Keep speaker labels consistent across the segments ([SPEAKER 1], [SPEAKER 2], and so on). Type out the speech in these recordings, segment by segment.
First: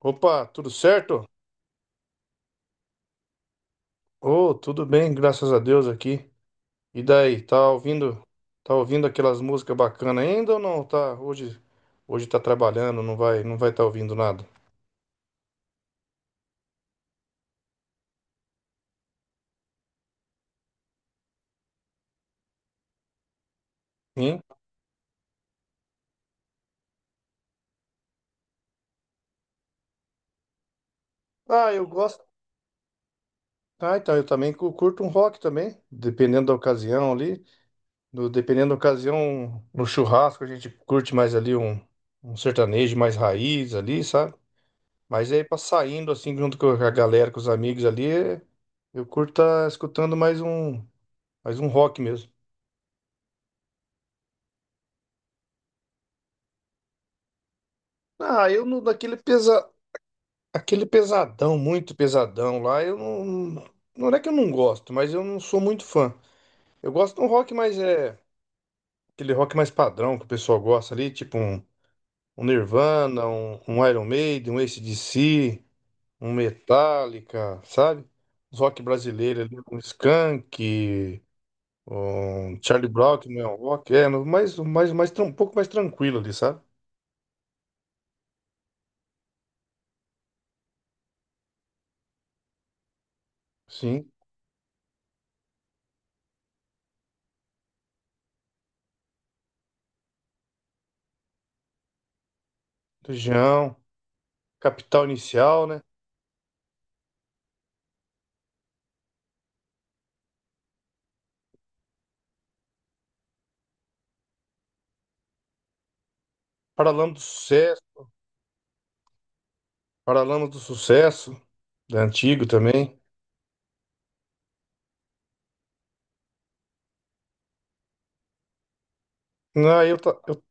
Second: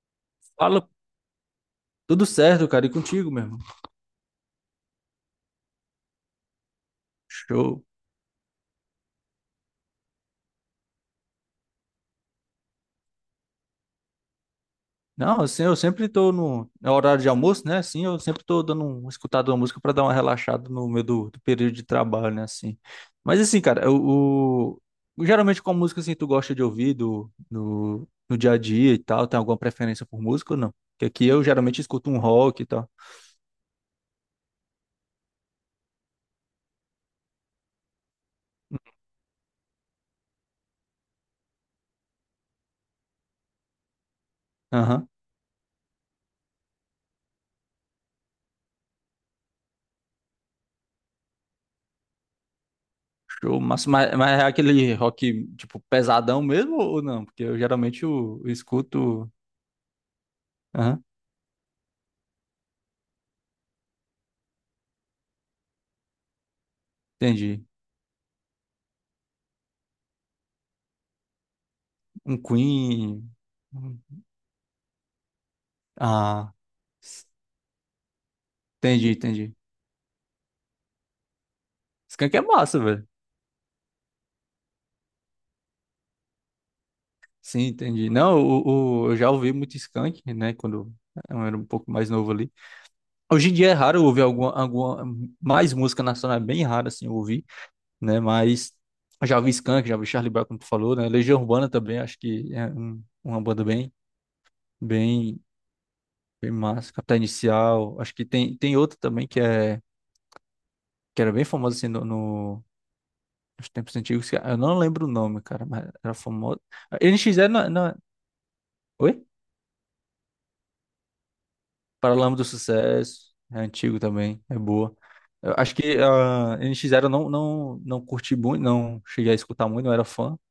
[SPEAKER 1] Opa, tudo
[SPEAKER 2] Fala,
[SPEAKER 1] certo?
[SPEAKER 2] tudo certo, cara, e contigo, meu irmão?
[SPEAKER 1] Oh, tudo bem, graças a Deus aqui. E daí, tá
[SPEAKER 2] Show.
[SPEAKER 1] ouvindo, tá ouvindo aquelas músicas bacanas ainda ou não? Tá, hoje tá trabalhando, não vai tá ouvindo nada.
[SPEAKER 2] Não, assim, eu sempre tô no horário de almoço, né? Assim, eu sempre tô dando escutado uma música pra dar uma relaxada no meio do período de trabalho, né? Assim. Mas assim, cara,
[SPEAKER 1] Hein?
[SPEAKER 2] geralmente qual música assim tu gosta de ouvir do, no, no dia a dia e tal? Tem alguma preferência por música ou não? Porque aqui eu
[SPEAKER 1] Ah,
[SPEAKER 2] geralmente
[SPEAKER 1] eu
[SPEAKER 2] escuto um
[SPEAKER 1] gosto.
[SPEAKER 2] rock e tal.
[SPEAKER 1] Ah, então eu também curto um rock também, dependendo da ocasião ali. Dependendo da ocasião, no churrasco a gente curte mais ali um sertanejo mais raiz ali, sabe?
[SPEAKER 2] Aham.
[SPEAKER 1] Mas aí pra saindo assim junto com a galera, com os amigos ali, eu curto tá escutando mais um. Faz um rock mesmo.
[SPEAKER 2] Show, mas é aquele rock, tipo, pesadão mesmo ou não? Porque eu geralmente eu,
[SPEAKER 1] Ah,
[SPEAKER 2] eu
[SPEAKER 1] eu não,
[SPEAKER 2] escuto.
[SPEAKER 1] aquele
[SPEAKER 2] Aham,
[SPEAKER 1] pesadão, muito pesadão lá, eu não, não é que eu não gosto, mas eu não sou muito fã. Eu gosto de um rock
[SPEAKER 2] entendi.
[SPEAKER 1] mais, aquele rock mais padrão que o pessoal gosta ali, tipo um,
[SPEAKER 2] Um
[SPEAKER 1] um Nirvana,
[SPEAKER 2] Queen.
[SPEAKER 1] um
[SPEAKER 2] um-
[SPEAKER 1] Iron Maiden, um AC/DC, um
[SPEAKER 2] Ah, s-
[SPEAKER 1] Metallica, sabe? Os rock
[SPEAKER 2] entendi,
[SPEAKER 1] brasileiro
[SPEAKER 2] entendi.
[SPEAKER 1] ali, um Skank,
[SPEAKER 2] Skank é
[SPEAKER 1] um
[SPEAKER 2] massa,
[SPEAKER 1] Charlie
[SPEAKER 2] velho.
[SPEAKER 1] Brown, que não é um rock, mais, um pouco mais tranquilo ali, sabe?
[SPEAKER 2] Sim, entendi. Não, eu já ouvi muito Skank, né? Quando eu era um pouco mais novo ali. Hoje em dia é raro eu
[SPEAKER 1] Sim,
[SPEAKER 2] ouvir alguma mais música nacional, é bem raro assim eu ouvir, né? Mas eu já ouvi Skank, já ouvi Charlie Brown, como tu falou, né? Legião Urbana também, acho que é uma banda
[SPEAKER 1] Legião, Capital
[SPEAKER 2] bem,
[SPEAKER 1] Inicial, né?
[SPEAKER 2] bem massa. Capital Inicial, acho que tem outra também que era bem famosa assim os tempos antigos, eu não lembro o nome, cara, mas era famoso.
[SPEAKER 1] Paralama do
[SPEAKER 2] NX é na,
[SPEAKER 1] Sucesso,
[SPEAKER 2] na... Oi?
[SPEAKER 1] Paralama do Sucesso, da
[SPEAKER 2] Paralama do
[SPEAKER 1] antigo também.
[SPEAKER 2] Sucesso. É antigo também, é boa. Eu acho que a NX Zero não curti muito, não cheguei a escutar
[SPEAKER 1] Não,
[SPEAKER 2] muito, não
[SPEAKER 1] eu,
[SPEAKER 2] era
[SPEAKER 1] ta-
[SPEAKER 2] fã.
[SPEAKER 1] eu,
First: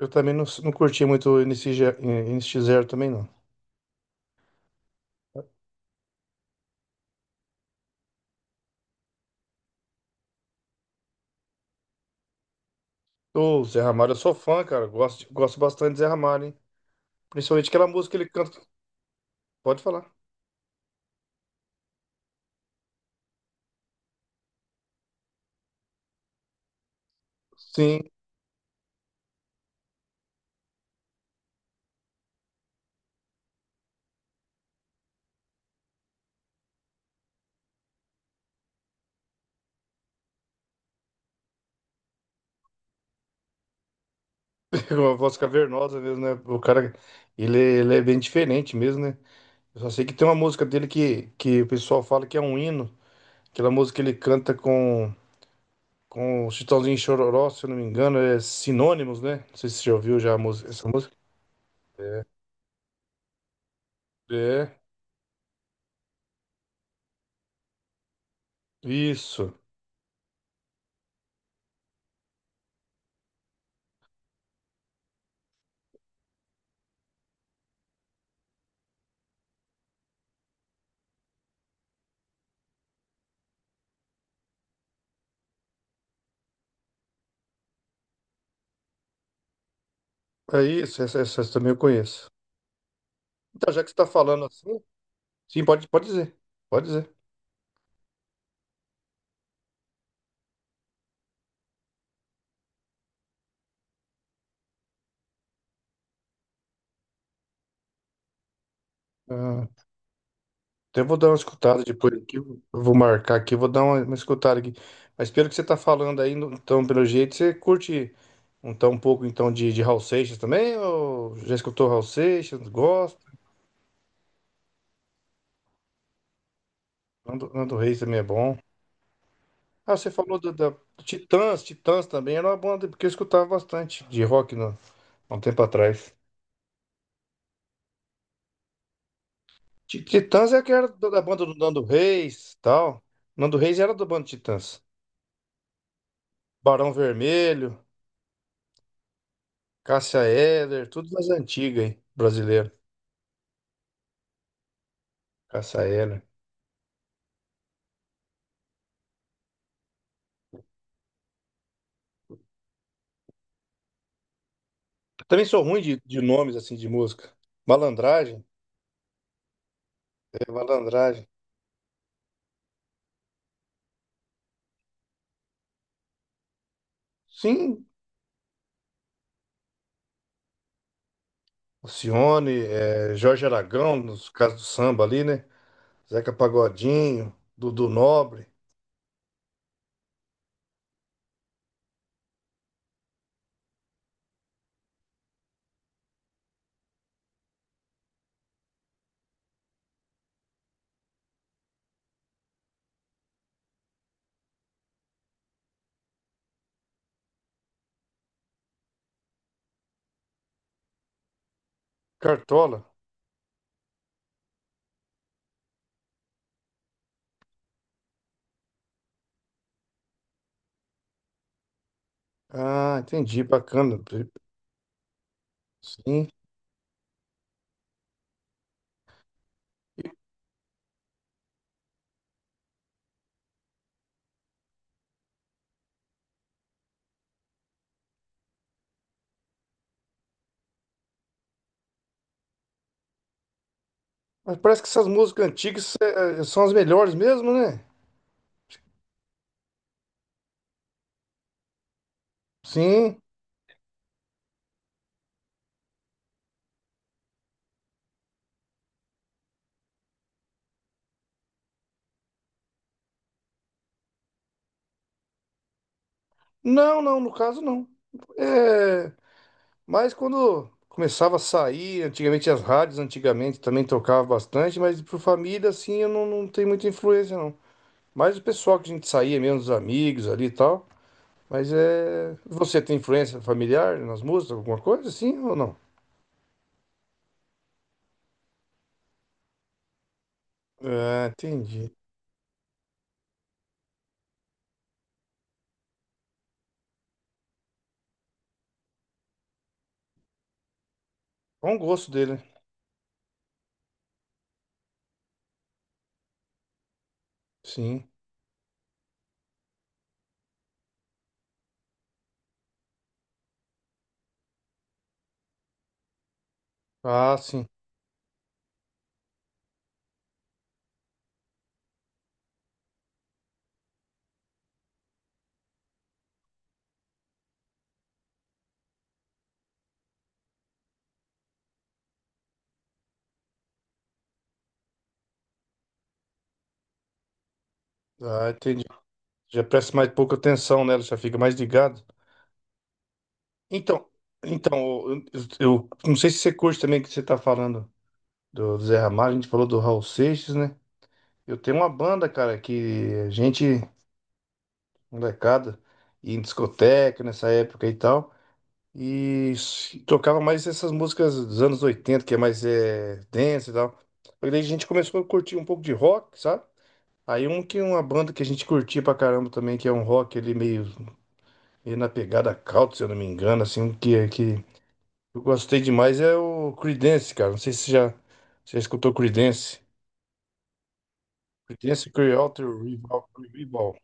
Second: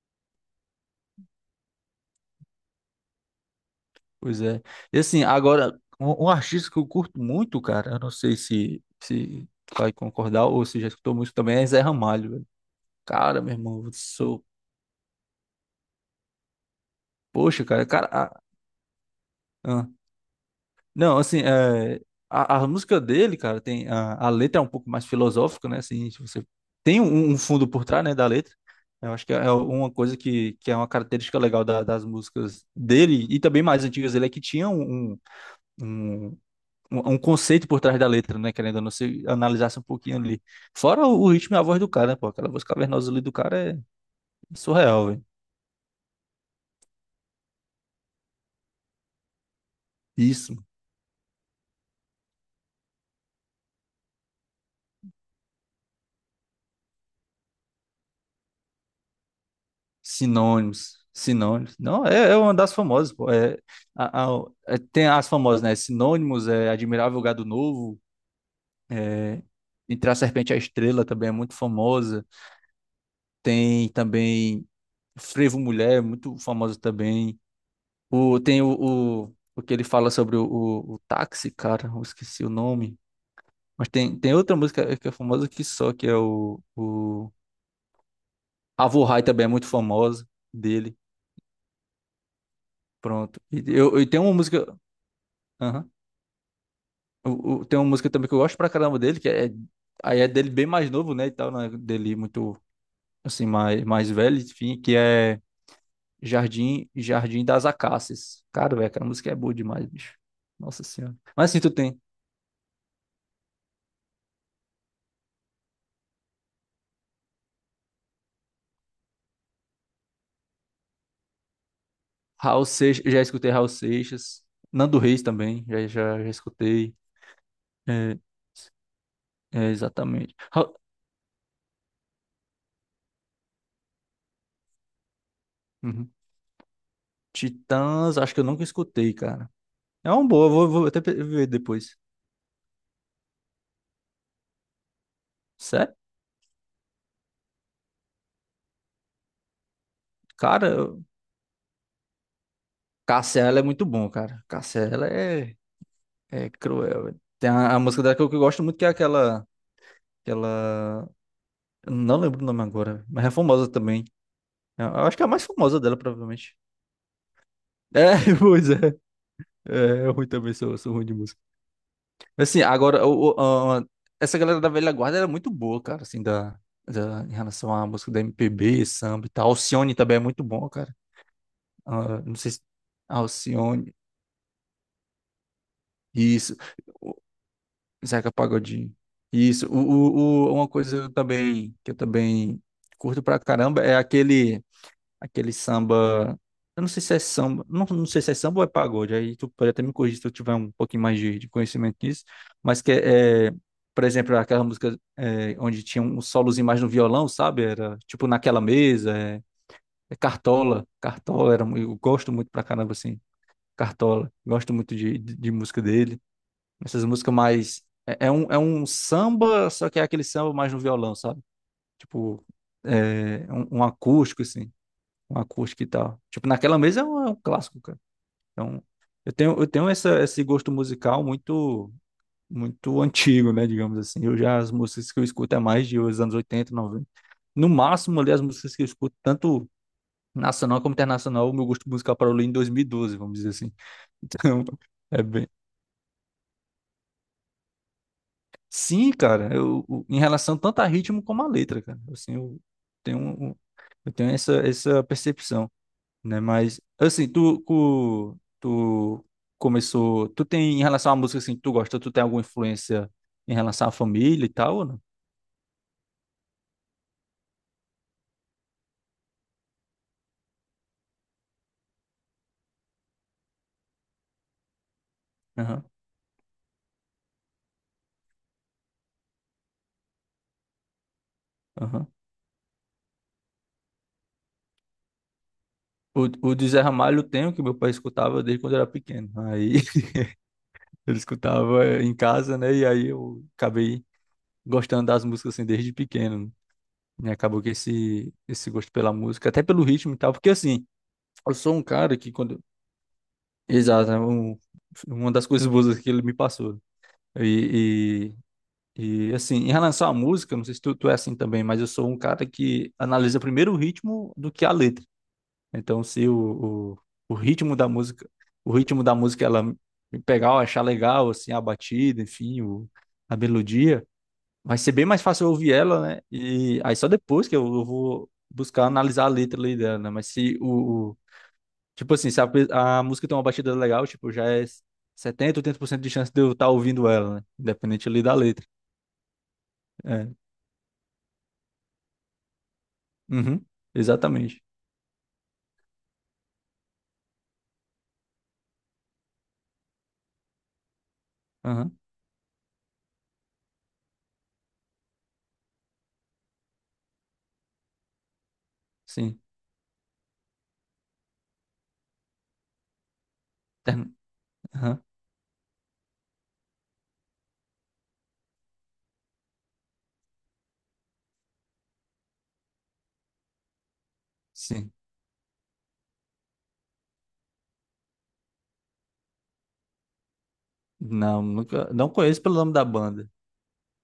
[SPEAKER 1] eu também não curti muito o NX0 nx também, não.
[SPEAKER 2] Pois é. E assim, agora, um artista que eu curto muito, cara, eu não sei se vai concordar ou se já escutou muito também, é Zé Ramalho, velho. Cara, meu
[SPEAKER 1] Ô, Zé
[SPEAKER 2] irmão, eu
[SPEAKER 1] Ramalho, eu sou
[SPEAKER 2] sou.
[SPEAKER 1] fã, cara. Gosto bastante de Zé Ramalho, hein?
[SPEAKER 2] Poxa,
[SPEAKER 1] Principalmente
[SPEAKER 2] cara,
[SPEAKER 1] aquela música que
[SPEAKER 2] cara.
[SPEAKER 1] ele canta. Pode
[SPEAKER 2] Ah,
[SPEAKER 1] falar.
[SPEAKER 2] não, assim, é, a música dele, cara, tem a letra é um pouco mais filosófica, né? Assim, se você tem um fundo por
[SPEAKER 1] Sim,
[SPEAKER 2] trás, né, da letra. Eu acho que é uma coisa que é uma característica legal das músicas dele e também mais antigas dele é que tinha um, um conceito por trás da letra, né? Querendo ou não, se analisasse um pouquinho ali. Fora o ritmo e a voz do cara, né? Pô, aquela voz cavernosa ali do cara é
[SPEAKER 1] com
[SPEAKER 2] surreal,
[SPEAKER 1] uma
[SPEAKER 2] velho.
[SPEAKER 1] voz cavernosa mesmo, né? O cara, ele é bem diferente mesmo, né? Eu só sei que tem uma
[SPEAKER 2] Isso.
[SPEAKER 1] música dele que o pessoal fala que é um hino. Aquela música que ele canta com. Com o Chitãozinho e Chororó, se eu não me engano, é Sinônimos, né? Não sei se você já ouviu já a música, essa
[SPEAKER 2] Sinônimos,
[SPEAKER 1] música.
[SPEAKER 2] sinônimos. Não, é uma das famosas, pô.
[SPEAKER 1] É,
[SPEAKER 2] Tem as famosas, né? Sinônimos, é Admirável Gado Novo, é,
[SPEAKER 1] isso.
[SPEAKER 2] Entre a Serpente e a Estrela também é muito famosa. Tem também Frevo Mulher, muito famosa também. O, tem o que ele fala sobre o táxi, cara, eu esqueci o nome. Mas tem outra música que é famosa que só, que é o. Avo High também é muito famosa
[SPEAKER 1] É
[SPEAKER 2] dele.
[SPEAKER 1] isso, essa também eu conheço.
[SPEAKER 2] Pronto. E,
[SPEAKER 1] Então, já que você
[SPEAKER 2] eu,
[SPEAKER 1] está
[SPEAKER 2] e tem uma
[SPEAKER 1] falando
[SPEAKER 2] música.
[SPEAKER 1] assim, sim, pode,
[SPEAKER 2] Aham.
[SPEAKER 1] pode dizer. Pode dizer.
[SPEAKER 2] Tem uma música também que eu gosto pra caramba dele, que é. Aí é dele bem mais novo, né? E tal, né? Dele muito, assim, mais velho, enfim, que é Jardim das Acácias. Cara, velho, aquela música é boa
[SPEAKER 1] Ah,
[SPEAKER 2] demais, bicho. Nossa
[SPEAKER 1] até
[SPEAKER 2] Senhora.
[SPEAKER 1] vou dar uma
[SPEAKER 2] Mas assim, tu
[SPEAKER 1] escutada
[SPEAKER 2] tem
[SPEAKER 1] depois aqui. Eu vou marcar aqui, vou dar uma escutada aqui. Mas pelo que você está falando aí, então, pelo jeito, você curte um pouco então de Raul Seixas também? Ou já escutou Raul
[SPEAKER 2] Raul
[SPEAKER 1] Seixas?
[SPEAKER 2] Seixas,
[SPEAKER 1] Gosta?
[SPEAKER 2] já escutei Raul Seixas. Nando Reis também, já escutei.
[SPEAKER 1] Nando Reis
[SPEAKER 2] É,
[SPEAKER 1] também é bom. Ah, você
[SPEAKER 2] Exatamente.
[SPEAKER 1] falou do- da, do Titãs, também era uma banda, porque eu escutava bastante de rock no, há um tempo
[SPEAKER 2] Uhum.
[SPEAKER 1] atrás.
[SPEAKER 2] Titãs, acho que eu nunca escutei, cara. É uma boa,
[SPEAKER 1] Titãs é
[SPEAKER 2] vou
[SPEAKER 1] aquela
[SPEAKER 2] até
[SPEAKER 1] do- da banda
[SPEAKER 2] ver
[SPEAKER 1] do Nando
[SPEAKER 2] depois.
[SPEAKER 1] Reis, tal. Nando Reis era da banda Titãs.
[SPEAKER 2] Sério?
[SPEAKER 1] Barão Vermelho, Cássia
[SPEAKER 2] Cara,
[SPEAKER 1] Eller, tudo mais antiga, hein? Brasileiro,
[SPEAKER 2] Cássia, ela é muito bom, cara. Cássia, ela é.
[SPEAKER 1] Cássia Eller.
[SPEAKER 2] É cruel, tem a música dela que eu gosto muito, que é aquela, aquela... eu não lembro o nome agora, mas é famosa também. Eu acho que é a mais
[SPEAKER 1] Também sou
[SPEAKER 2] famosa
[SPEAKER 1] ruim
[SPEAKER 2] dela,
[SPEAKER 1] de nomes,
[SPEAKER 2] provavelmente.
[SPEAKER 1] assim, de música.
[SPEAKER 2] É,
[SPEAKER 1] Malandragem,
[SPEAKER 2] pois é. É, eu ruim
[SPEAKER 1] é,
[SPEAKER 2] também, sou ruim de
[SPEAKER 1] Malandragem.
[SPEAKER 2] música. Assim, agora, essa galera da velha guarda era muito boa, cara, assim, em relação
[SPEAKER 1] Sim,
[SPEAKER 2] à música da MPB, samba e tal. Alcione também é muito bom, cara. Ah, não sei se...
[SPEAKER 1] Alcione, Jorge
[SPEAKER 2] Alcione,
[SPEAKER 1] Aragão, nos casos do samba ali, né? Zeca
[SPEAKER 2] isso.
[SPEAKER 1] Pagodinho, Dudu
[SPEAKER 2] Zeca
[SPEAKER 1] Nobre,
[SPEAKER 2] Pagodinho. Isso. Uma coisa eu também, que eu também curto pra caramba é aquele, aquele samba. Eu não sei se é samba. Não, não sei se é samba ou é pagode. Aí tu pode até me corrigir se eu tiver um pouquinho mais de conhecimento nisso. Mas que por exemplo, aquela música é, onde tinha um solozinho mais no violão, sabe? Era tipo naquela mesa. É Cartola. Cartola era. Eu gosto muito pra
[SPEAKER 1] Cartola.
[SPEAKER 2] caramba, assim. Cartola. Gosto muito de música dele. Essas músicas mais. É um samba, só que é aquele samba mais no violão, sabe? Tipo,
[SPEAKER 1] Ah, entendi,
[SPEAKER 2] um
[SPEAKER 1] bacana.
[SPEAKER 2] acústico, assim. Um acústico e tal.
[SPEAKER 1] Sim.
[SPEAKER 2] Tipo, naquela mesa é um, clássico, cara. Então, eu tenho esse gosto musical muito, muito antigo, né? Digamos assim. As músicas que eu escuto é mais de os anos 80 90 no máximo, ali, as músicas que eu escuto, tanto nacional como internacional, o meu gosto musical parou ali em 2012, vamos dizer assim.
[SPEAKER 1] Mas
[SPEAKER 2] Então,
[SPEAKER 1] parece que essas
[SPEAKER 2] é
[SPEAKER 1] músicas
[SPEAKER 2] bem,
[SPEAKER 1] antigas são as melhores mesmo, né?
[SPEAKER 2] sim, cara, em relação tanto a ritmo como a letra, cara. Assim, tenho,
[SPEAKER 1] Sim.
[SPEAKER 2] um- um, eu tenho essa percepção, né? Mas, assim, tu começou. Tu tem, em relação à música, assim, que tu gosta, tu tem alguma influência em relação à família e tal, ou não?
[SPEAKER 1] Não, não, no caso não. É, mas quando começava a sair, antigamente as rádios antigamente também tocava bastante, mas por família
[SPEAKER 2] Aham,
[SPEAKER 1] assim eu não tenho muita influência não. Mas o pessoal que a gente saía mesmo, os amigos ali e tal. Mas
[SPEAKER 2] aham.
[SPEAKER 1] é. Você tem influência familiar nas músicas, alguma coisa assim ou não?
[SPEAKER 2] O, o de Zé Ramalho eu tenho, que meu pai escutava desde quando eu era pequeno. Aí ele
[SPEAKER 1] É,
[SPEAKER 2] escutava
[SPEAKER 1] entendi.
[SPEAKER 2] em casa, né? E aí eu acabei gostando das músicas, assim, desde pequeno. E acabou que esse gosto pela música, até pelo ritmo e tal, porque assim, eu sou
[SPEAKER 1] Bom
[SPEAKER 2] um
[SPEAKER 1] gosto
[SPEAKER 2] cara que
[SPEAKER 1] dele, né?
[SPEAKER 2] quando. Exato, é uma das coisas boas que ele me passou.
[SPEAKER 1] Sim.
[SPEAKER 2] E, e, assim, em relação à música, não sei se tu é assim também, mas eu sou um cara que analisa primeiro o ritmo do que a letra. Então, se o
[SPEAKER 1] Ah, sim.
[SPEAKER 2] ritmo da música, ela me pegar, eu achar legal, assim, a batida, enfim, a melodia vai ser bem mais fácil eu ouvir ela, né? E aí só depois que eu vou buscar analisar a letra ali dela, né? Mas se tipo assim, se a música tem uma batida legal, tipo, já é 70, 80% de chance de eu estar ouvindo ela, né? Independente ali da
[SPEAKER 1] Ah,
[SPEAKER 2] letra.
[SPEAKER 1] entendi. Já presta mais
[SPEAKER 2] É.
[SPEAKER 1] pouca atenção nela, já fica mais ligado.
[SPEAKER 2] Uhum.
[SPEAKER 1] Então,
[SPEAKER 2] Exatamente.
[SPEAKER 1] então, eu, eu não sei se você curte também que você tá falando do Zé Ramalho, a gente falou do Raul Seixas, né? Eu tenho uma
[SPEAKER 2] Aham.
[SPEAKER 1] banda, cara, que a gente, molecada, ia em discoteca nessa época e tal,
[SPEAKER 2] Sim.
[SPEAKER 1] e tocava mais essas músicas dos anos 80, que é mais dance e tal.
[SPEAKER 2] Term-
[SPEAKER 1] Aí daí a gente
[SPEAKER 2] Aham.
[SPEAKER 1] começou a curtir um pouco de rock, sabe? Aí um que uma banda que a gente curtia pra caramba também, que é um rock ali meio. E na pegada country, se eu não me engano, assim, o que
[SPEAKER 2] Sim.
[SPEAKER 1] eu gostei demais é o Creedence, cara. Não sei se você já, escutou Creedence.
[SPEAKER 2] Não, nunca,
[SPEAKER 1] Creedence
[SPEAKER 2] não conheço pelo
[SPEAKER 1] Clearwater
[SPEAKER 2] nome da
[SPEAKER 1] Revival.
[SPEAKER 2] banda.
[SPEAKER 1] Revival.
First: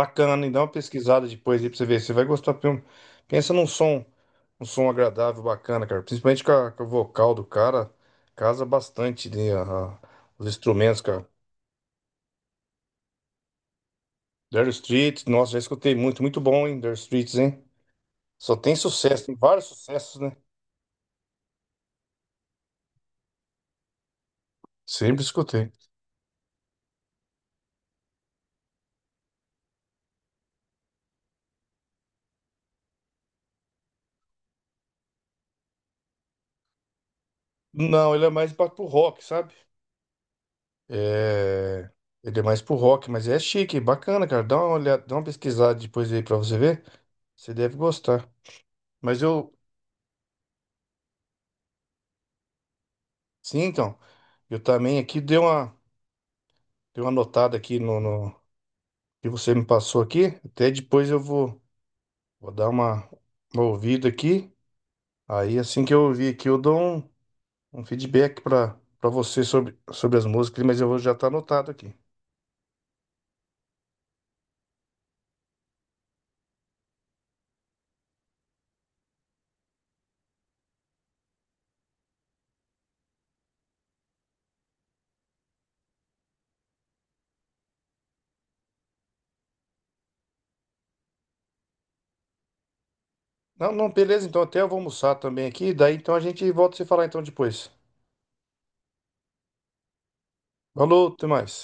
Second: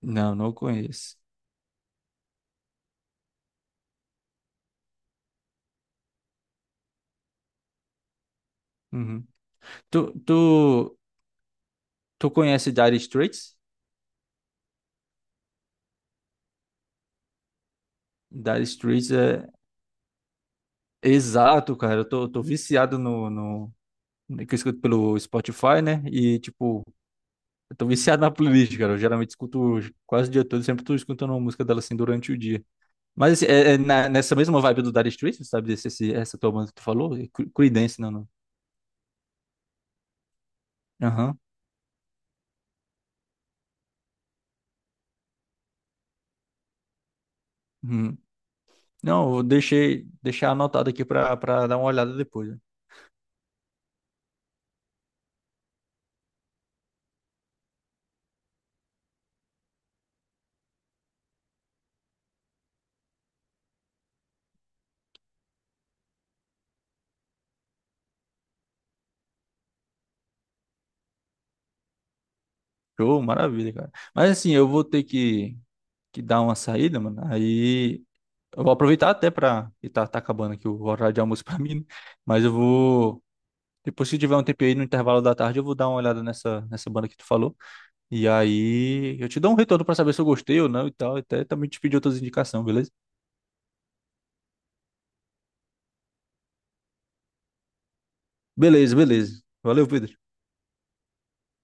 [SPEAKER 2] Não,
[SPEAKER 1] hein?
[SPEAKER 2] não
[SPEAKER 1] Dá uma
[SPEAKER 2] conheço.
[SPEAKER 1] pesquisada depois aí pra você ver. Você vai gostar. Pensa num som, um som agradável, bacana, cara. Principalmente com o vocal do cara, casa
[SPEAKER 2] Uhum.
[SPEAKER 1] bastante, né? A-
[SPEAKER 2] Tu,
[SPEAKER 1] os
[SPEAKER 2] tu,
[SPEAKER 1] instrumentos, cara.
[SPEAKER 2] tu conhece Dire Straits?
[SPEAKER 1] Dire Straits, nossa, já escutei muito, muito bom, hein? Dire Straits, hein? Só
[SPEAKER 2] Dire
[SPEAKER 1] tem
[SPEAKER 2] Straits
[SPEAKER 1] sucesso, tem
[SPEAKER 2] é
[SPEAKER 1] vários sucessos, né?
[SPEAKER 2] Exato, cara. Eu tô viciado no. Que eu escuto pelo
[SPEAKER 1] Sempre escutei.
[SPEAKER 2] Spotify, né? E, tipo, eu tô viciado na playlist, cara. Eu geralmente escuto quase o dia todo, sempre tô escutando uma música dela assim durante o dia. Mas assim, nessa mesma vibe do Dire Straits, sabe? Essa tua banda que tu falou? É Creedence, não,
[SPEAKER 1] Não, ele
[SPEAKER 2] não.
[SPEAKER 1] é mais pro rock, sabe?
[SPEAKER 2] Aham.
[SPEAKER 1] É... Ele é mais pro rock, mas é chique, bacana, cara. Dá uma olhada, dá uma pesquisada depois aí pra você ver. Você deve
[SPEAKER 2] Uhum.
[SPEAKER 1] gostar. Mas
[SPEAKER 2] Não,
[SPEAKER 1] eu,
[SPEAKER 2] deixar anotado aqui pra dar uma olhada depois, né?
[SPEAKER 1] sim, então, eu também aqui dei uma notada aqui no que você me passou aqui. Até depois eu vou dar uma ouvida aqui. Aí assim que eu ouvir aqui, eu dou um feedback pra você sobre as músicas, mas eu vou já tá anotado aqui.
[SPEAKER 2] Show, maravilha, cara. Mas assim, eu vou ter que dar uma saída, mano. Aí. Eu vou aproveitar até pra. E tá acabando aqui o horário de almoço pra mim, né? Mas eu vou. Depois, se tiver um tempo aí no intervalo da tarde, eu vou dar uma olhada nessa banda que tu falou. E aí eu te dou um retorno pra saber se eu gostei ou não e tal. Até também te pedir outras indicações, beleza?
[SPEAKER 1] Não, não, beleza, então até eu vou almoçar também aqui, daí então a gente volta a se falar então depois.
[SPEAKER 2] Beleza, beleza. Valeu, Pedro.
[SPEAKER 1] Falou, até mais.